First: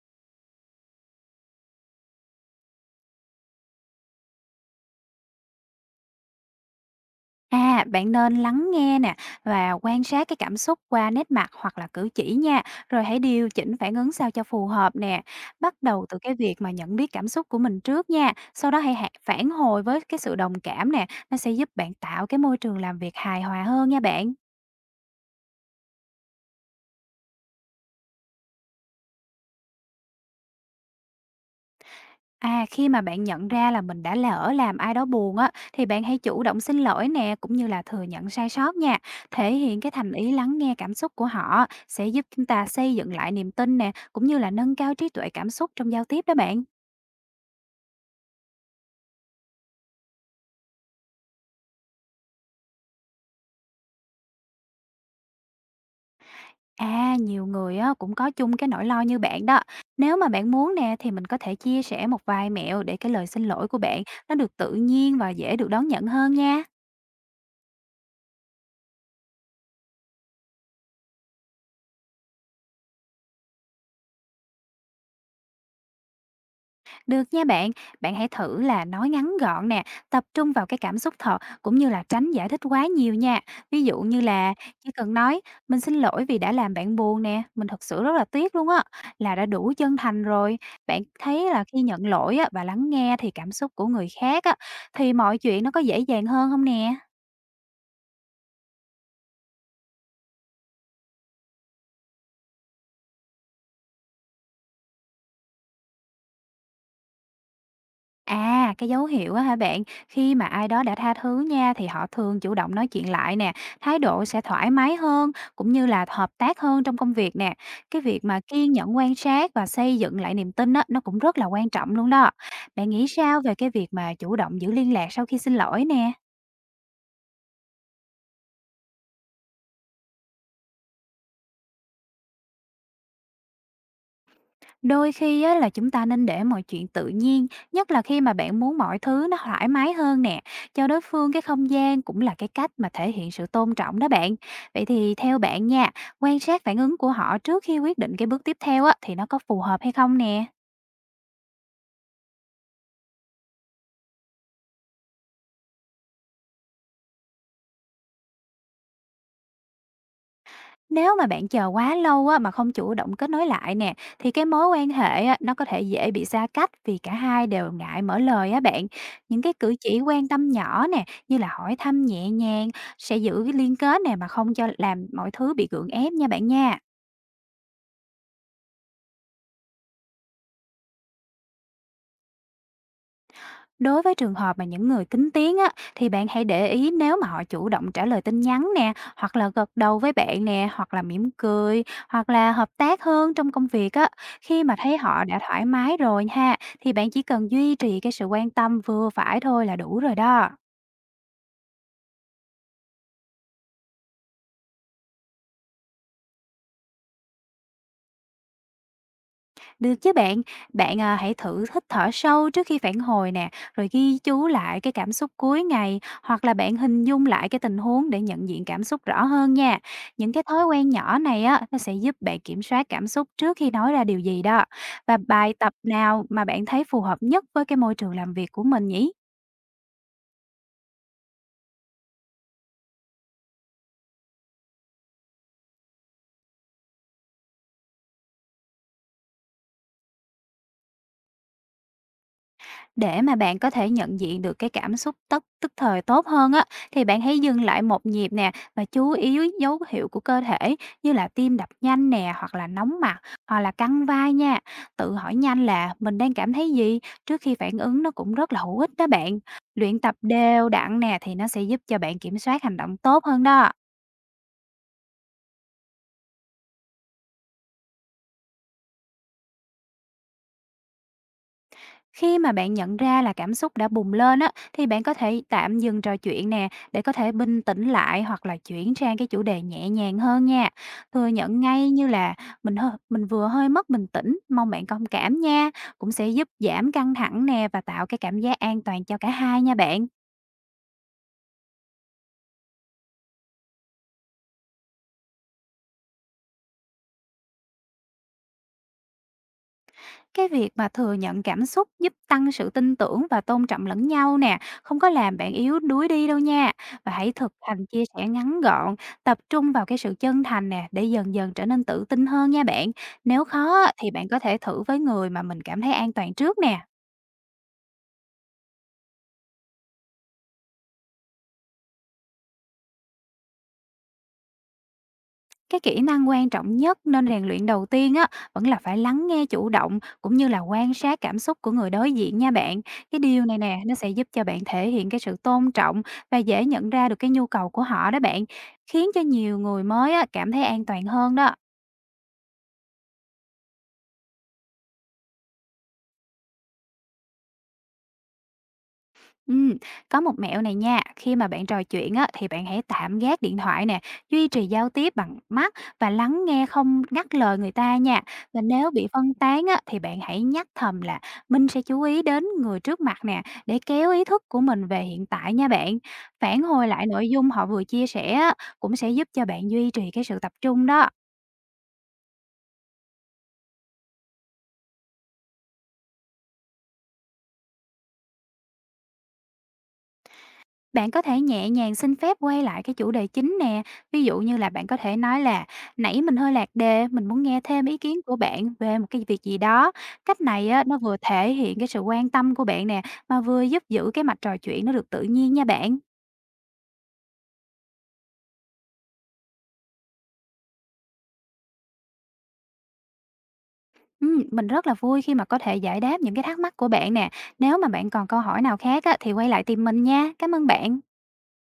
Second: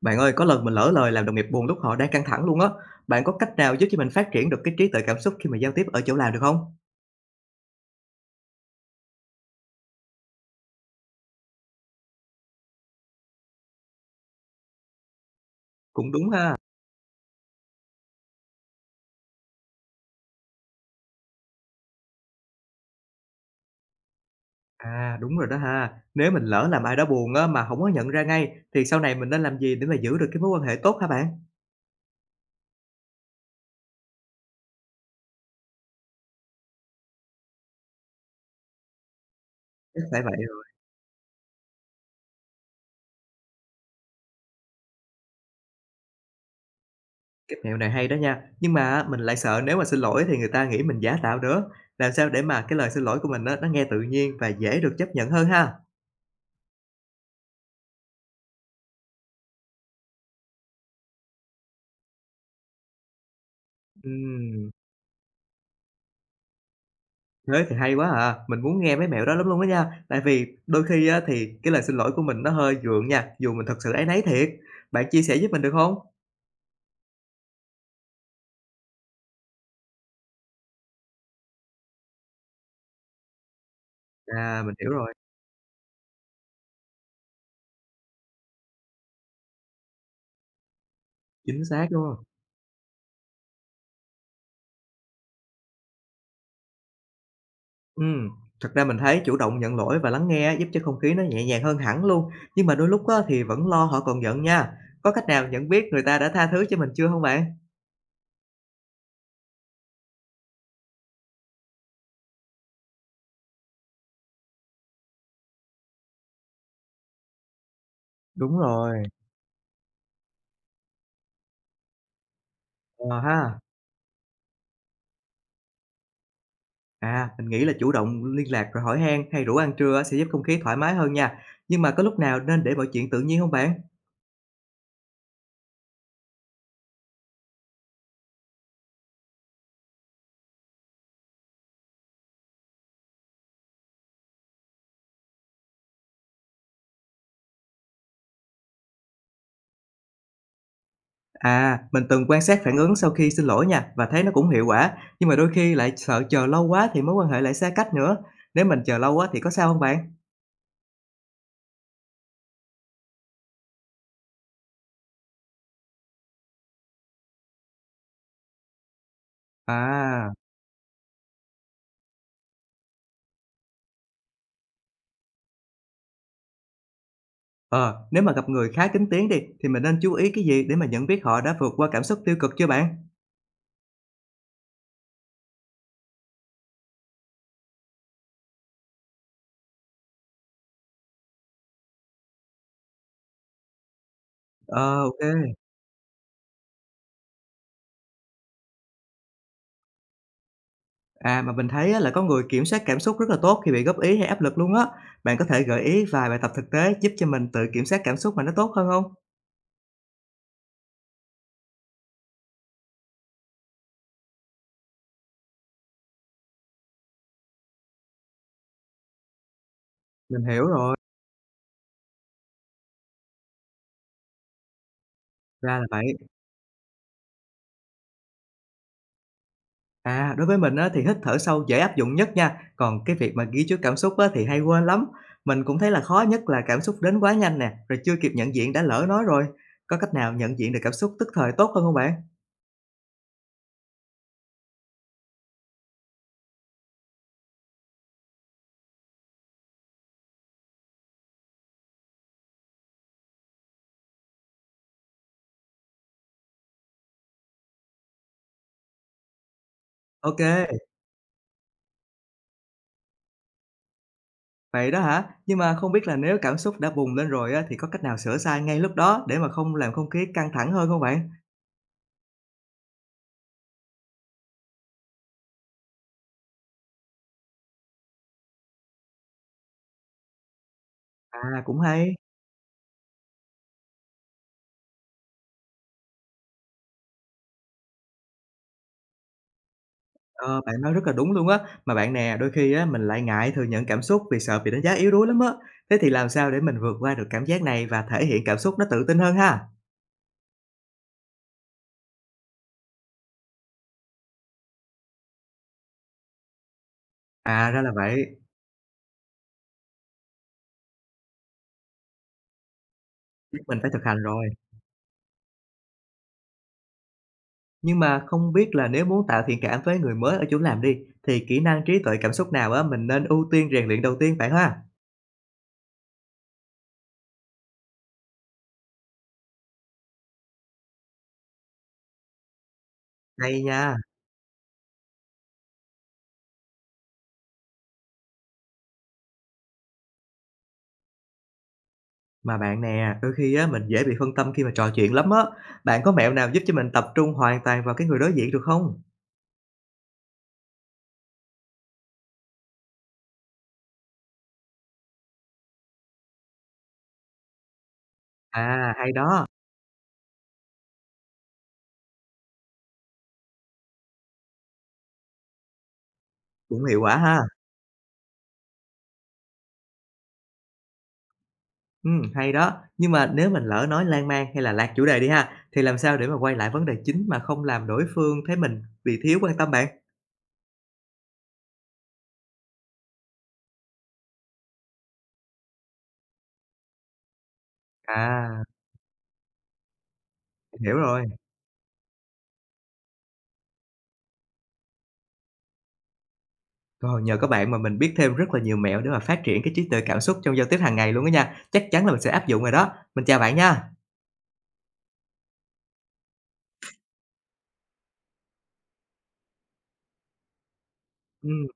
Bạn ơi, có lần mình lỡ lời làm đồng nghiệp buồn lúc họ đang căng thẳng luôn á. Bạn có cách nào giúp cho mình phát triển được cái trí tuệ cảm xúc khi mà giao tiếp ở chỗ làm được không? À, bạn nên lắng nghe nè và quan sát cái cảm xúc qua nét mặt hoặc là cử chỉ nha, rồi hãy điều chỉnh phản ứng sao cho phù hợp nè. Bắt đầu Cũng từ đúng cái việc ha. mà nhận biết cảm xúc của mình trước nha, sau đó hãy phản hồi với cái sự đồng cảm nè, nó sẽ giúp bạn tạo cái môi trường làm việc hài hòa hơn nha bạn. À, đúng rồi đó ha. Nếu mình lỡ làm ai đó buồn á mà không có nhận ra ngay thì sau này mình nên làm gì để mà giữ được cái mối quan hệ tốt hả bạn? À, khi mà bạn nhận ra là mình đã lỡ làm ai đó buồn á, thì bạn hãy chủ động xin lỗi nè, cũng như là thừa nhận sai sót nha. Thể hiện cái Chắc thành phải ý vậy lắng rồi. nghe cảm xúc của họ sẽ giúp chúng ta xây dựng lại niềm tin nè, cũng như là nâng cao trí tuệ cảm xúc trong giao tiếp đó bạn. Cái mẹo này hay đó nha. Nhưng mà á, mình lại sợ nếu mà xin lỗi thì người ta nghĩ mình giả tạo nữa. Làm sao để mà cái lời xin lỗi của mình á nó nghe tự nhiên và dễ được chấp nhận hơn ha? À, nhiều người á, cũng có chung cái nỗi lo như bạn đó. Nếu mà bạn muốn nè, thì mình có thể chia sẻ một vài mẹo để cái lời xin lỗi của bạn nó được Ừm. tự nhiên và dễ được đón nhận hơn nha. Thế thì hay quá à, mình muốn nghe mấy mẹo đó lắm luôn á nha. Tại vì đôi khi á, thì cái lời xin lỗi của mình nó hơi gượng nha, dù mình thật sự áy náy thiệt. Bạn chia sẻ giúp mình được không? Được nha bạn, bạn hãy thử là nói ngắn gọn nè, tập trung vào cái cảm xúc thật cũng như là tránh giải thích quá nhiều nha. Ví dụ như là À, mình hiểu chỉ rồi, cần nói mình xin lỗi vì đã làm bạn buồn nè, mình thật sự rất là tiếc luôn á, là đã đủ chân thành rồi. Bạn thấy chính là khi xác, đúng nhận không? lỗi á, và lắng nghe thì cảm xúc của người khác á, thì mọi chuyện nó có dễ dàng hơn không nè? Ừm, thật ra mình thấy chủ động nhận lỗi và lắng nghe á, giúp cho không khí nó nhẹ nhàng hơn hẳn luôn, nhưng mà đôi lúc á, thì vẫn lo họ còn giận nha. Có cách nào nhận biết người ta đã tha thứ cho mình chưa không bạn? À, cái dấu hiệu á hả bạn? Khi mà ai đó đã tha thứ nha thì họ thường chủ động nói chuyện lại nè, thái độ sẽ thoải mái hơn cũng như là hợp tác hơn trong công việc nè. Cái việc mà Đúng kiên nhẫn rồi. quan sát và xây dựng lại niềm tin á nó cũng rất là quan trọng luôn đó. Bạn nghĩ Ờ sao về ha. cái việc mà chủ động giữ liên lạc sau khi xin lỗi nè? À, mình nghĩ là chủ động liên lạc rồi hỏi han hay rủ ăn trưa á, sẽ giúp không khí thoải mái hơn nha. Nhưng mà có lúc nào nên để mọi chuyện tự nhiên không bạn? Đôi khi á, là chúng ta nên để mọi chuyện tự nhiên, nhất là khi mà bạn muốn mọi thứ nó thoải mái hơn nè. Cho đối phương cái không gian cũng là cái cách mà thể hiện sự tôn trọng đó bạn. Vậy thì theo bạn nha, quan sát phản ứng của họ trước khi quyết định cái bước tiếp theo á, thì nó có phù hợp hay không nè? À, mình từng quan sát phản ứng sau khi xin lỗi nha và thấy nó cũng hiệu quả, nhưng mà đôi khi lại sợ chờ lâu quá thì mối quan hệ lại xa cách nữa. Nếu mình chờ lâu quá thì có sao không bạn? Nếu mà bạn chờ quá lâu á, mà không chủ động kết nối lại nè, thì cái mối quan hệ á, nó có thể dễ bị xa cách vì cả hai đều ngại mở lời á bạn. Những cái cử chỉ quan À, tâm nhỏ nè, như là hỏi thăm nhẹ nhàng sẽ giữ cái liên kết nè mà không cho làm mọi thứ bị gượng ép nha bạn nha. ờ, nếu mà gặp người khá kín tiếng đi thì mình nên chú ý cái gì để mà nhận biết họ đã vượt qua cảm xúc tiêu cực chưa bạn? Đối với trường hợp mà những người kính tiếng á, thì bạn hãy để ý nếu mà họ chủ động trả lời tin nhắn nè, hoặc là gật đầu với bạn nè, hoặc là mỉm cười, hoặc là hợp tác hơn trong công việc á. Khi mà thấy Ờ, ô. họ đã thoải mái rồi ha, thì bạn chỉ cần duy trì cái sự quan tâm vừa phải thôi là đủ rồi đó. À, mà mình thấy á là có người kiểm soát cảm xúc rất là tốt khi bị góp ý hay áp lực luôn á. Bạn có thể gợi ý vài bài tập thực tế giúp cho mình tự kiểm soát cảm xúc mà nó tốt hơn không? Được chứ bạn, bạn, hãy thử hít thở sâu trước khi phản hồi nè, rồi ghi chú lại cái cảm xúc cuối ngày, hoặc là bạn hình dung lại cái tình huống để nhận diện cảm xúc rõ hơn nha. Những cái Mình hiểu thói quen rồi, nhỏ này á, nó sẽ giúp bạn kiểm soát cảm xúc trước khi nói ra điều gì đó. Và bài tập ra là vậy. nào mà bạn thấy phù hợp nhất với cái môi trường làm việc của mình nhỉ? À, đối với mình á, thì hít thở sâu dễ áp dụng nhất nha, còn cái việc mà ghi chú cảm xúc á, thì hay quên lắm. Mình cũng thấy là khó nhất là cảm xúc đến quá nhanh nè, rồi chưa kịp nhận diện đã lỡ nói rồi. Có cách nào nhận diện được cảm xúc tức thời tốt hơn không bạn? Để mà bạn có thể nhận diện được cái cảm xúc tức tức thời tốt hơn á, thì bạn hãy dừng lại một nhịp nè và chú ý dấu hiệu của cơ thể như là tim đập nhanh nè, hoặc là nóng mặt, hoặc là căng vai nha. Tự hỏi nhanh là mình đang cảm thấy gì trước khi phản ứng nó cũng rất là hữu ích đó bạn. Luyện tập Ok, đều đặn nè thì nó sẽ giúp cho bạn kiểm soát hành động tốt hơn đó. vậy đó hả? Nhưng mà không biết là nếu cảm xúc đã bùng lên rồi á, thì có cách nào sửa sai ngay lúc đó để mà không làm không khí căng thẳng hơn không bạn? Khi mà bạn nhận ra là cảm xúc đã bùng lên á, thì bạn có thể tạm dừng trò chuyện nè, để có thể bình tĩnh lại hoặc là chuyển sang cái chủ đề nhẹ nhàng hơn nha. Thừa nhận À, cũng ngay như hay. là mình vừa hơi mất bình tĩnh, mong bạn thông cảm nha, cũng sẽ giúp giảm căng thẳng nè và tạo cái cảm giác an toàn cho cả hai nha bạn. Ờ, bạn nói rất là đúng luôn á. Mà bạn nè, đôi khi á, mình lại ngại thừa nhận cảm xúc vì sợ bị đánh giá yếu đuối lắm á. Thế thì làm sao để mình vượt qua được cảm giác này và thể hiện cảm xúc nó tự tin hơn ha? Cái việc mà thừa nhận cảm xúc giúp tăng sự tin tưởng và tôn trọng lẫn nhau nè, không có làm bạn yếu đuối đi đâu nha. Và hãy thực À, ra hành là chia sẻ vậy. ngắn gọn, tập trung vào cái sự chân thành nè để dần dần trở nên tự tin hơn nha bạn. Nếu Chắc mình khó phải á, thực thì hành bạn có rồi. thể thử với người mà mình cảm thấy an toàn trước nè. Nhưng mà không biết là nếu muốn tạo thiện cảm với người mới ở chỗ làm đi, thì kỹ năng trí tuệ cảm xúc nào á, mình nên ưu tiên rèn luyện đầu tiên bạn ha? Cái kỹ năng quan trọng nhất nên rèn luyện đầu tiên á vẫn là phải lắng nghe chủ động cũng như là quan sát cảm xúc của người đối diện nha bạn. Cái điều này Hay nè nó nha. sẽ giúp cho bạn thể hiện cái sự tôn trọng và dễ nhận ra được cái nhu cầu của họ đó bạn, khiến cho nhiều người mới á cảm thấy an toàn hơn đó. Mà bạn nè, đôi khi á, mình dễ bị phân tâm khi mà trò chuyện lắm á. Bạn có mẹo nào giúp cho mình tập trung hoàn toàn vào cái người đối diện được không? Ừm, có một mẹo này nha, khi mà bạn trò chuyện á, thì bạn hãy tạm gác điện thoại nè, duy trì giao tiếp bằng mắt và lắng nghe không ngắt lời người ta nha. Và nếu À, bị hay phân đó. tán á, thì bạn hãy nhắc thầm là mình sẽ chú ý đến người trước mặt nè, để kéo ý thức của mình về hiện tại nha bạn. Phản Cũng hồi hiệu lại quả nội ha. dung họ vừa chia sẻ á, cũng sẽ giúp cho bạn duy trì cái sự tập trung đó. Hay đó. Nhưng mà nếu mình lỡ nói lan man hay là lạc chủ đề đi ha, thì làm sao để mà quay lại vấn đề chính mà không làm đối phương thấy mình bị thiếu quan tâm bạn? Bạn có thể nhẹ nhàng xin phép quay lại cái chủ đề chính nè, ví dụ như là bạn có thể nói là "Nãy mình hơi lạc đề, mình muốn nghe thêm ý kiến của À, bạn về một cái việc gì đó." Cách này mình á, hiểu nó vừa rồi. thể hiện cái sự quan tâm của bạn nè, mà vừa giúp giữ cái mạch trò chuyện nó được tự nhiên nha bạn. Rồi, nhờ có bạn mà mình biết thêm rất là nhiều mẹo để mà phát triển cái trí tuệ cảm xúc trong giao tiếp hàng ngày luôn á nha. Chắc chắn là mình sẽ áp dụng rồi đó. Mình chào bạn nha. Mình rất là vui khi mà có thể giải đáp những cái thắc mắc của bạn nè. Nếu mà bạn còn câu hỏi nào khác á, thì quay lại tìm mình nha. Cảm ơn bạn. Ừm.